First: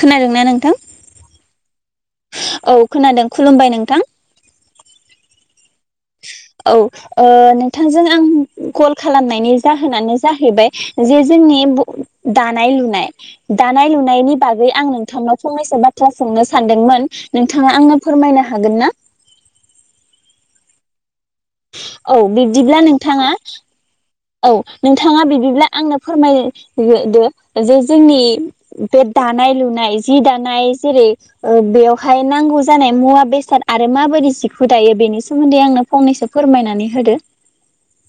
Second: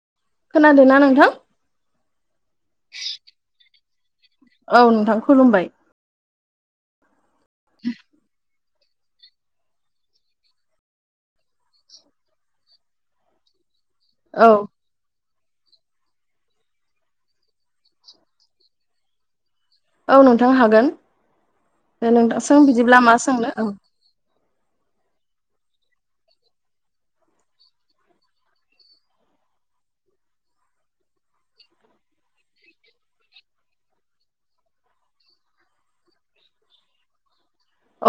खोनादोंना नोंथां खोनादोंना नोंथां? औ खोनादों खुलुमबाय नों थां। औ नोंथां खुलुमबाय। औ। ओ नोंथांजों आं कल खालामनायनि जाहोनानो जाहैबाय जे जोंनि बु दानाय लुनाय दा नाय लुनायनि औ बागै आं नोंथांनाव फंनैसो बाथ्रा सोंनो सानदोंमोन नोंथाङा आंनो फोरमायनो हागोन ना? औ नोंथां हागोन। औ नोंथा सों बिब्दिब्ला बिदिब्ला मा नोंथाङा सोंनो औ। औ नोंथाङा बिदिब्ला आंनो फोरमाय दो। जे जोंनि बे दानाय लुनाय जि दानाय जेरै बेओ वहाय नांगौ जानाय मुवा बेसाद आरो माबोरदि जिखौ दायो बेनि सोमोन्दै आंनो फंनैसो फोरमायनानै होदो।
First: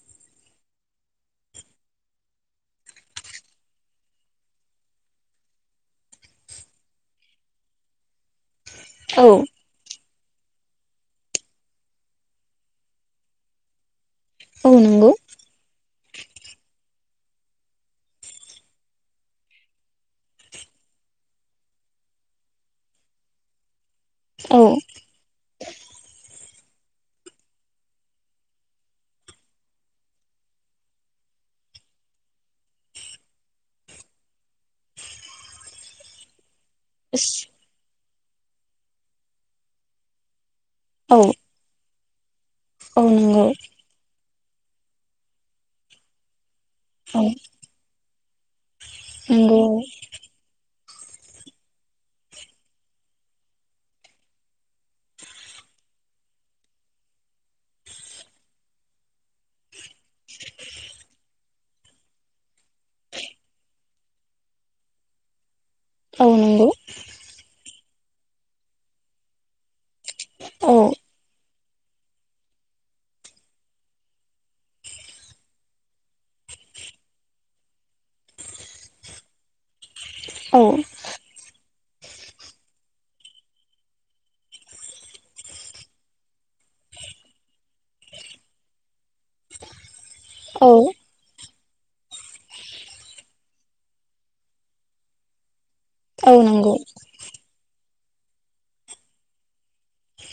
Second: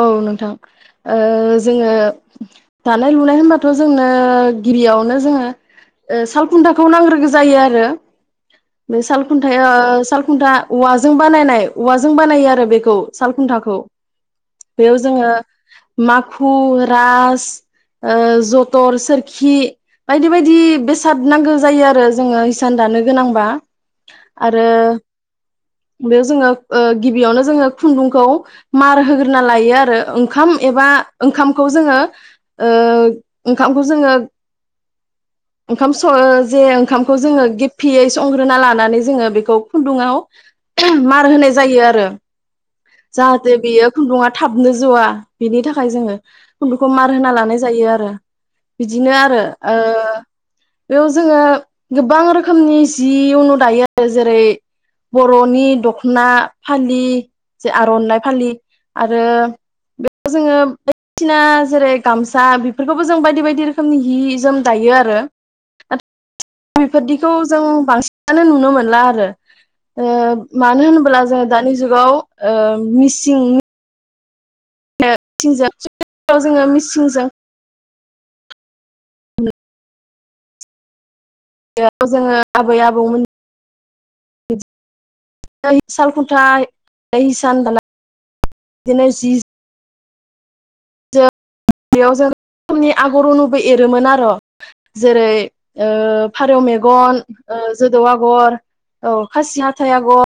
औ नोंथां ओ जोङो दानाय लुनाय होनबाथ' जोंनो ओ गिबियवनो जोङो सालखुन्थाखौ नांग्रोगो जायो आरो। बे औ सालखुन्थाया साल खुन्था औवाजों बानायनाय औवाजों बानायो आरो बेखौ साल खुन्थाखौ। औ बेयाव नंगौ जोङो माखु रां स जथर सोरखि बायदि बायदि बेसाद नांगौ जायो आरो जोङो इिसान दानो गोनांबा। औ आरो बेयाव जोङो ओ गिबियावनो जोङो खुन्दुंखौ मार होग्रो नालायो आरो ओंखाम एबा ओंखामखौ जोङो ओ ओंखामखौ जोङो ओंखाम सङ जों जे ओंखामखौ जोङो गेबफेयै संग्रोना लानानै जोङो बेखौ खुन्दुाव औ मार होनाय जायो आरो। औ नोंगौ। सुबङा थाबनो ज'आ बिनि थाखाय जोङो खुन्दुंखौ मार औ होना लानाय जायो आरो। बिदिनो आरो नंगौ ओ बेयाव जों गोबां रोखोमनि जि उनु दायो आरो जेरै बर'नि दख'ना फालि आर'नाय फारि। आरो बेयाव जोङो बायदिसिना जेरै गामसा बेफोरखौबो जों बायदि बायदि रोखोमनि हि जोम दायो आरो। औ [unintelligible] नंगौ बेफोरदिखौ जों बांसिनानो नुनो मोनला आरो ओ औ मानो होनोब्ला जोङो दानि जुगाव ओ मिसिं [unintelligible] जोङो मिसिंजों औ बे जोङो आबै आबौमोन हि साल खुन्था हिसान दानाय बिदिनो जि औ बेयाव जों रोखोमनि आगरुनुबो एरोमोन आरो जेरै औ फारौ नंगौ मेगन जोदौ आग'र औ खासि हाथाइ आगर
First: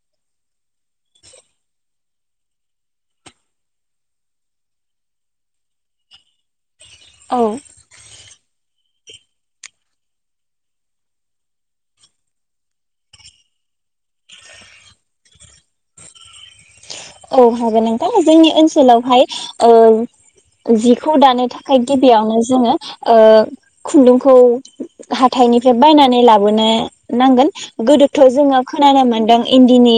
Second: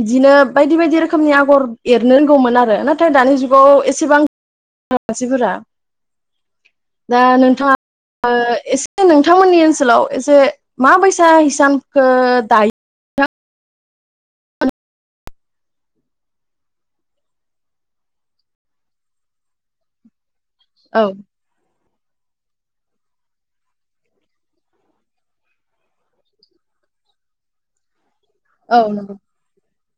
बिदिनो बायदि बायदि रोखोमनि आगर एरनो रोंगौमोन आरो नाथाय दानि जुगाव एसेबां आसिगुरा दा औ नोंथाङा ओ एसे नोंथांमोननि ओनसोलाव एसे माबैसा हिसानखो दायो? औ हागोन नोंथां जोंनि ओनसोलावहाय ओ औ जिखौ दानो थाखाय गिबियावनो जोङो ओ खुन्दुंखौ हाथाइनिफ्राय बायनानै लाबोनो नांगोन गोदो थ जोङो औ खोनानो नंगौ मोन्दों इन इन्दिनि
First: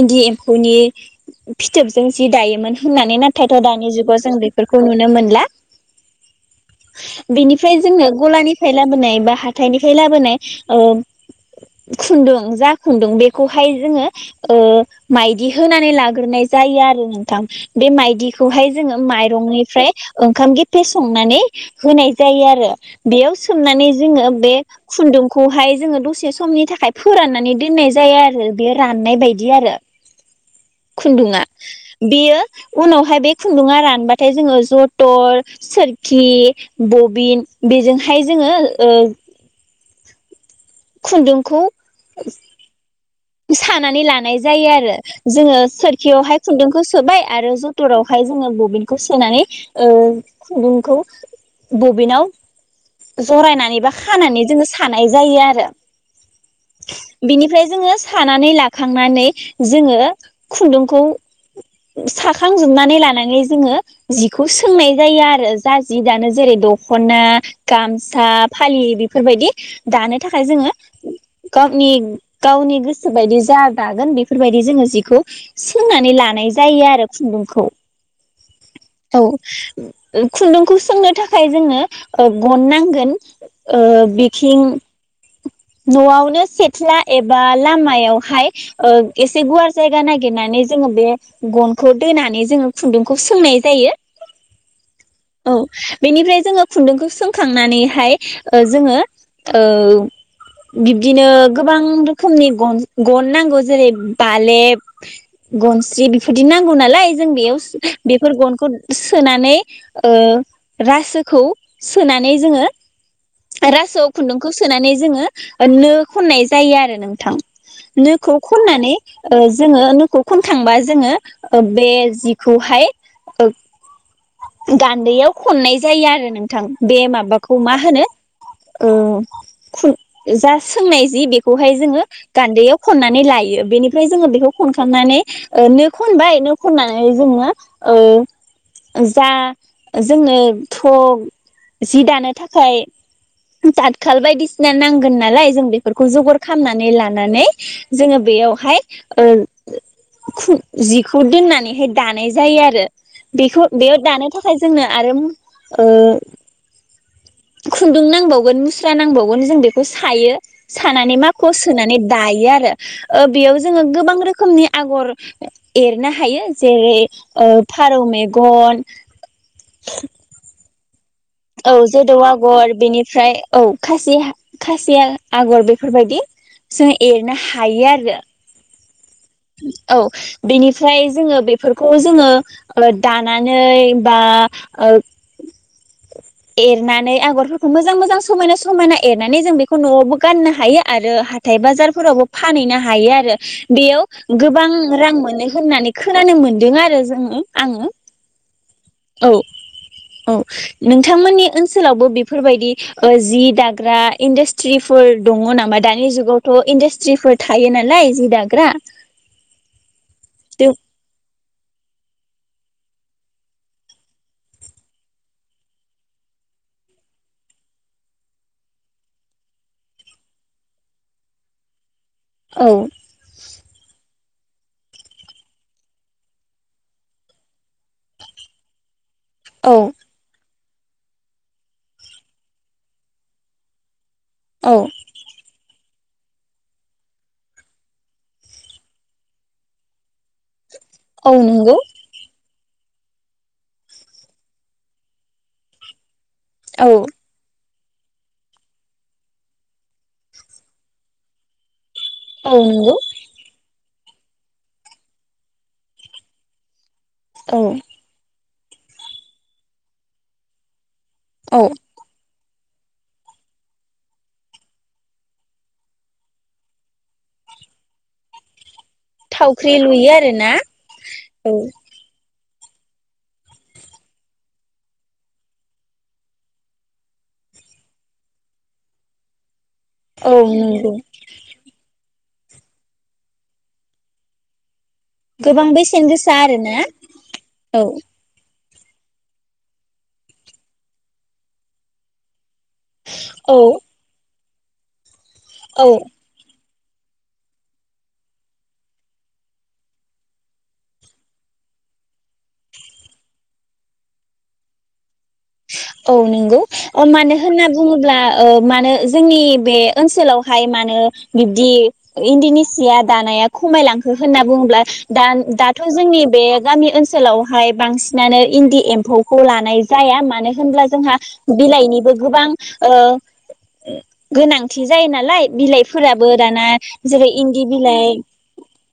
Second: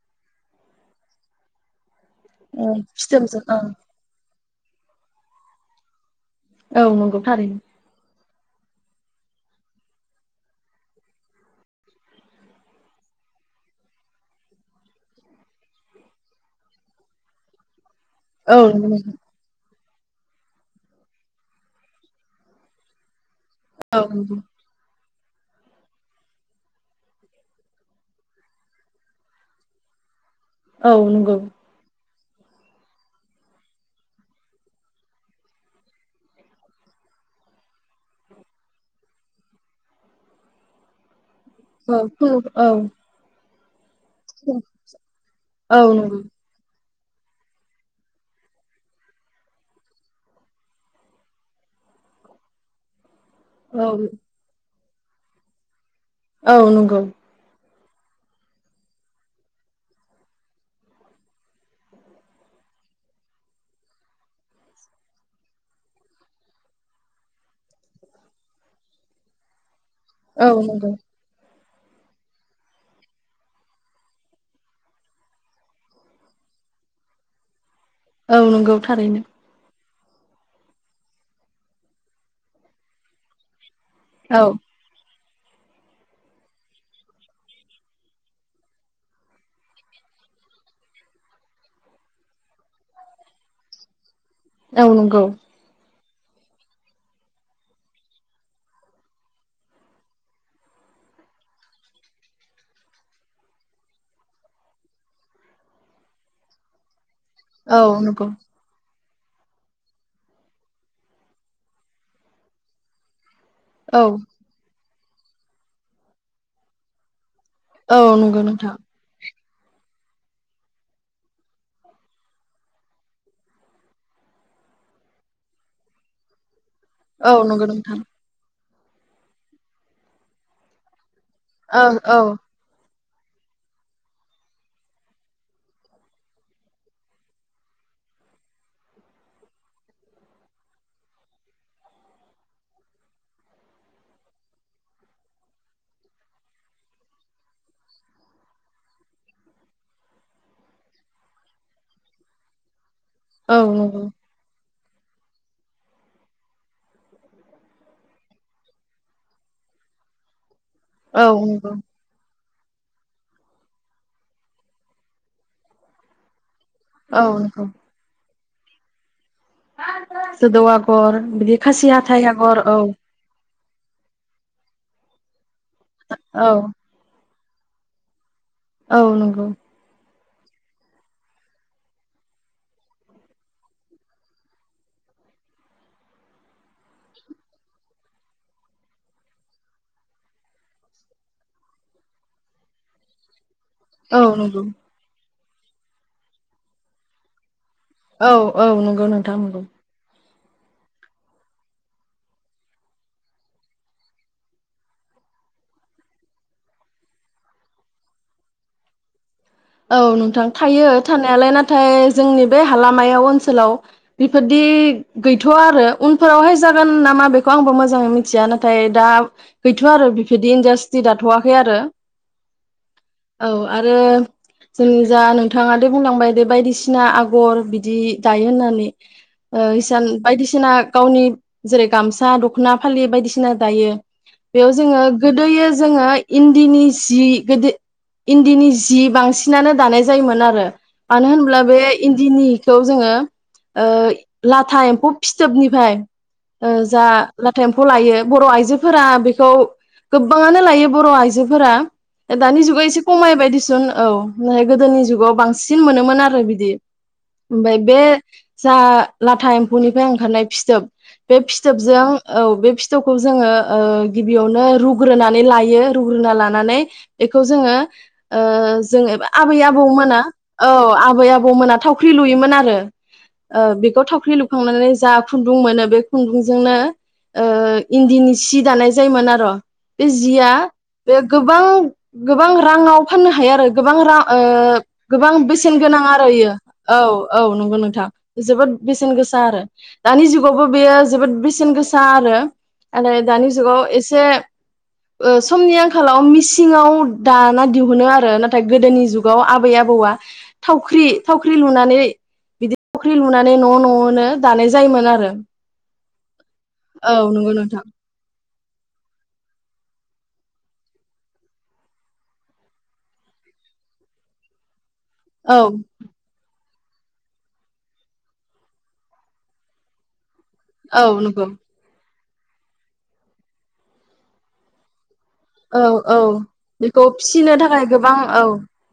इन्दि एम्फौनि फिथोब जों जि दायोमोन औ होननानै फिथोबजों नाथायथदानि जुगाव जों बेख बेफोरखौ नुनो मोनला औ नंगौथारैनो बेनिफ्राय जोंनो गलानिफ्राय लाबोनाय बा हाथायनिफ्राय लाबोनाय ओ खन्दुं जा खुन्दुं बेखौहाय जोङो ओ माइदि होनानै ला गोरनाय जायो आरो नोंथां। बे औ माइदिखौहाय जोङो नंगौ माइरंनिफ्राय ओंखाम गेफे संनानै होनाय जायो आरो बेयाव सोमनानै औ जोङो नंगौ बे खुुनदुं खौहाय जोङो दसे समनि थाखाय फोराननानै दोननाय जायो आरो बेयो राननाय बायदि आरो औ नंगौ खुन्दुङा बेयो उनावहाय बे खुन्दुङा रानबाथाय जोङो जथर सोरखि बबिन बेजोंहाय जोङो ओ खुन्दुं औ औ इसान नानै लानाय जायो आरो जोङो औ सोरखिआवहाय खुन्दुंखौ सोना सोबाय आरो जथरावहाय जोङो बबिनखौ सोनानै ओ खुन्दुंखौ बबिनाव जरायनानै बा खानानै जोङो थानाय जायो आरो नंगौ बिनिफ्राय जोङो सानानै लाखांनानै जोङो खुन्दुंखौ साखांजोबनानै लानानै जोङो जिखौ सोंनाय जायो आरो जा जि दानो जेरै दखना गामसा फालि बेफोरबायदि दानो थाखाय औ जोङो नंगौ गावनि गावनि गोसो बायदि जा दागोन बेफोरबायदि जोङो जिखौ सोंनानै लानाय जायो आरो खुन्दुंखौ औ नंगौ थारैनो ओ खुन्दुंखौ सोंनो थाखाय जोङो ओ गन नांगोन ओ औ बिथिं न'आवनो सेथ्ला एबा लामायावहाय ओ एसे गुवार जायगा नागिरनानै जोङो बे गनखौ दोनानै जोङो खुन्दुंखौ सोंनाय जायो औ नंगौ औ बेनिफ्राय जोङो खुन्दुंखौ सोंखांनानैहाय ओ जोङो ओ बिब्दिनो गोबां रोखोमनि गन गन नांगौ जेरै बालेब गनस्रि बेफोरदि नांगौ नालाय जों बेयाव औ नंगौ बेफोर गनखौ सोनानै ओ रासोखौ सोनानै जोङो औ रासोआव खुन्दुंखौ सोनानै जोङो नो खननाय जायो आरो नोंथां औ नोखौ नंगौ नोंथां खननानै ओ जोङो नोंखौ खनखांबा जोङो ओ बे जिखौहाय ओ गान्दैयाव खननाय जायो आरो नों थां बे औ माबाखौ नंगौ मा नोंथां होनो ओ खु जा सोंनाय जि बेखौहाय औ जोङो औ गान्दैयाव खननानै लायो बेनिफ्राय जोङो बेखौ खनखांनानै ओ नो खनबाय नो खननानै जोङो ओ जा जोंनो थक जि दानो थाखाय दाथखाल बायदिसि ना नांगोन नालाय जों बेफोरखौ जगार खालामनानै लानानै जोङो बेयावहाय ओ खु जिखौ दोननानैहाय दानाय जायो आरो औ बेखौ बेयाव नंगौ दानो थाखाय जोंनो आरो ओ खुन्दुं नांबावगोन मुस्रा नांबावगोन जों बेखौ सायो सानानै औ माखुवाव नंगौ सोनानै दायो आरो ओ बेयाव जोङो गोबां रोखोमनि आगर एरनो हायो जेरै औ ओ नंगौ फारौ मे गन जोदौ आगर बिदि औ खासि जोदौ हाथाइ आगर औ बेनिफ्राय औ खासि-खासिया आगर बे बेफोरबायदि औ जों एरनो हा हायो आरो औ नंगौ औ बेनिफ्राय जोंङो बेफोरखौ जोंङो दानानै बा ओ एरनानै आगरफोरखौ मोजां मोजां समायना समायना एरनानै जों बेखौ नआवबो गाननो हायो आरो हाथाय बाजारफोरावबो फानहैनो हायो आरो औ बेयाव नंगौ गोबां रां मोनो होननानै खोनानो मोनदों आरो जोंङो आंङो औ औ नंगौ नोंथाङा नंगौ औ नोंथांमोननि ओनसोलावबो बेफोरबायदि ओ जि दाग्रा इन्डास्ट्रिफोर दंङ नामा दानि जुगावथ इन्डास्ट्रिफोर थायो नालाय जि दाग्रा औ नोंथां जों थायो थानायालाय ना नाथाय जोंनि बे हालामायाव ओनसोलाव बिफोरदि गैथवा आरो उनफोरावहाय जागोन नामा बेखौ आंबो मोजांङै मिथिया नाथाय दा गैथवआरो बिफोरदि इन्डास्ट्रि दाथवाखैआरो औ आरो जोंनि जा नोंथाङा दे बुंलांबाय दे बायदिसिना आगर बिदि दायो होननानै ओ औ इसान बायदिसि [unintelligible] बायदिसिना गावनि जेरै गामसा दखना फालि बायदिसिना दायो बेयाव औ जोंङो गोदोयो जोंङो इन्दिनि जि बांसिन बांसिनानो दानाय जायोमोन आरो मानो औ होनब्ला नंगौ बे इन्दिनि खौ जोंङो ओ लाथा एम्फौ फिथोबनिफ्राय ओ औ जा एम्फौ लायो बर आइजोफोरा बेखौ गोबांङानो लायो बर आइजोफोरा औ दानि जुगा नंगौ एसे खमायबायाय दिसुन औ ओफ्राय गोदोनि जुगाव बांसिन मोनोमोन आरो बिदि औ उम बाय बे जा लाथा एम्फौनिफ्राय ओंखारनाय फिथोब बे औ फिथोबजों औ बे फिथौखौ जोंङो ओ गिबियावनो रुग्रोनानै लायो रुग्रोना लानानै बेखौ ओ जोंङो जों आबै थावख्रि लुयो आबौमोना आरोना औ आबै औ आबौमोना थावख्रि लुयोमोन आर आरो ओ बेखौ थावख्रि लुखांनानै जा खुन्दुं मोनो बे खुन्दुंजोंनो ओ इन्दिनि सि दानाय जायोमोनआरो बे औ जिया नंगौ बे गोबां गोबां रांङाव फाननो हायो आरो गोबां रां ओ गोबां बेसेन गोनां आरो इयो औ औ नंगौ नोंथां जोबोद बेसेन गोसा आरो दानि जुगावबो बेयो जोबोद बेसेन गोसा आरो आरो दानि औ जुगाव एसे ओ समनि औ आंखालाव मिसि सिङाव दाना दिहुनो आरो नाथाय गोदोनि जुग गाव आबै आबौआ थावख्रि थावख्रि लुनानै बिदि थावख्रि लुनानै न' न'नो दानाय जायोमोन आरो औ नंगौ औ मानो नंगौ होनना नोंथां बुङोब्ला ओ मानो जोंनि बे ओनसोलावहाय मानो बिब्दि इनदिनि सिया दानाया खमायलांखो होनना बुङोब्ला दा औ दाथ' जोंनि बे गामि ओनसोलावहाय बांसिनानो इन्दि एम्फौखौ लानाय जाया मानो मानो होनब्ला औ जोंहा नंगौ बिलाइनिबो गोबां ओ गोनांथि जायो ना लाय औ औ बिलाइफोराबो दाना बेखौ जेरै फिसिनो इन्दि थाखाय गोबां बिलाइ औ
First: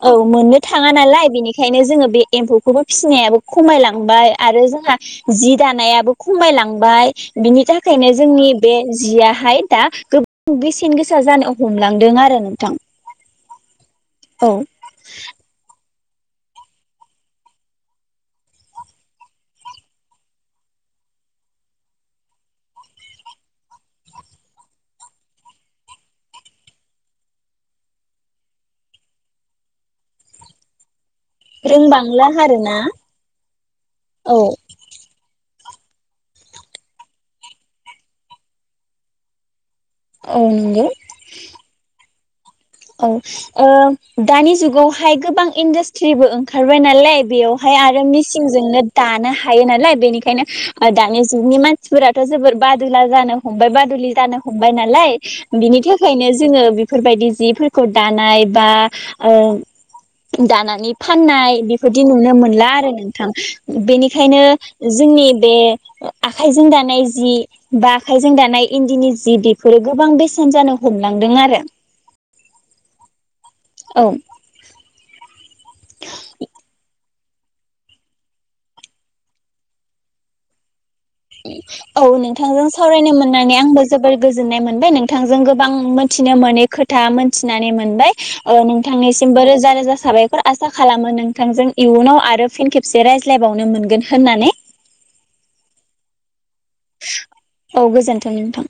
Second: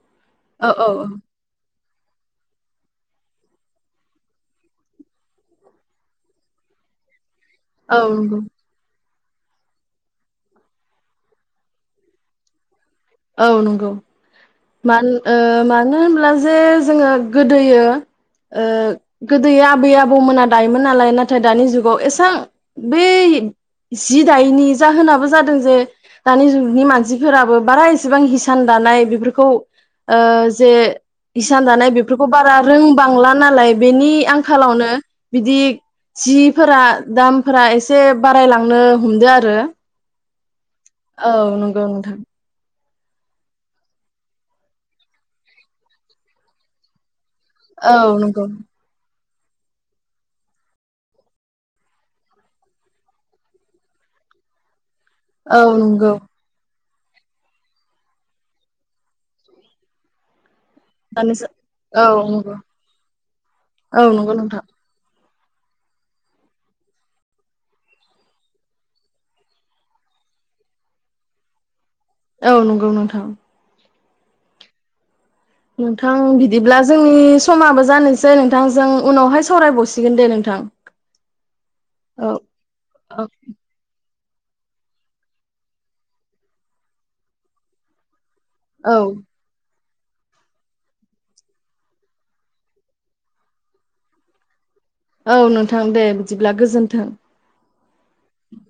औ मोननो औ औ थाङा नालाय बेनिखायनो जों जोङो बे एम्फौखौबो फिसिनायाबो खमायलांबाय आरो जोंहा जि दानायाबो खमायलांबाय बिनि औ थाखायनो नंगौ जोंनि बे जिया हाय दा गोबां बेसेन गोसा जानो हमलांदों आरो नोंथां औ नंगौ औ मान ओ मानो होन हला जे जोङो गोदोयो ओ गोदोयो आबै आबौमोना दायोमोन नालाय नाथाय दानि जुगाव एसां बै जि दायैनि जाहोनाबो जादों जे दानि जुगनि मानसिफोराबो बारा एसेबां हिसान दानाय बेफोरखौ बे खौ ओ जे इसान दानाय बेफोरखौ रोंबांला बारा आरोना रोंबांला नालाय बेनि औ आंखालावनो बिदि जिफोरा दामफोरा एसे बारायलांनो हमदो आरो औन औ नंगौ नथां औ ओ दानि जुगावहाय गोबां इन्डासट्रिबो ओंखारबाय नालाय बेयावहाय औ आरो नंगौ मिेसिंजोंनो दानो हा थायो नालाय बेनिखायनो दानि जुगनि मानसिफोराथ' जोबोर बादुला जानो हमबाय बादुलि जानो हमबाय नालाय औ बिनि नंगौ थाखायनो जोङो बेफोरबायदि जिब फोरखौ दानाय बा ओ दानानै नि दानिसो फाननाय बेफोरदि औ नुनो नंगौ मोनला आरो नोंथां औ नंगौ बेनिखायनो नोंथां जोंनि बे आखाइजों दानाय जि बा आखाइजों दानाय इन्दिनि जि बेफोरो गोबां बेसेन जानो हमलांदों आरो। औ नंगौ नोंथां। औ। नोंथां बिदिब्ला जोंनि समाबो जानोसै नोंथांजों उनावहाय सावरायबावसिगोन दे नोंथां। औ नोंथांजों सावरायनो औ मोननानै आंबो जोबोर गोजोननाय मोनबाय नोंथांजों गोबां मोनथिनो मोनै खोथा मोनथिनानै मोनबाय। औ नोंथांनिसिमबो रोजा रोजा साबायखर आसा खालामो नोंथांजों इयुनाव आरो फिन खेबसे रायज्लायबावनो मोनगोन होननानै। औ नोंथां दे बिदिब्ला गोजोन्थों औ गोजोनथों नोंथां।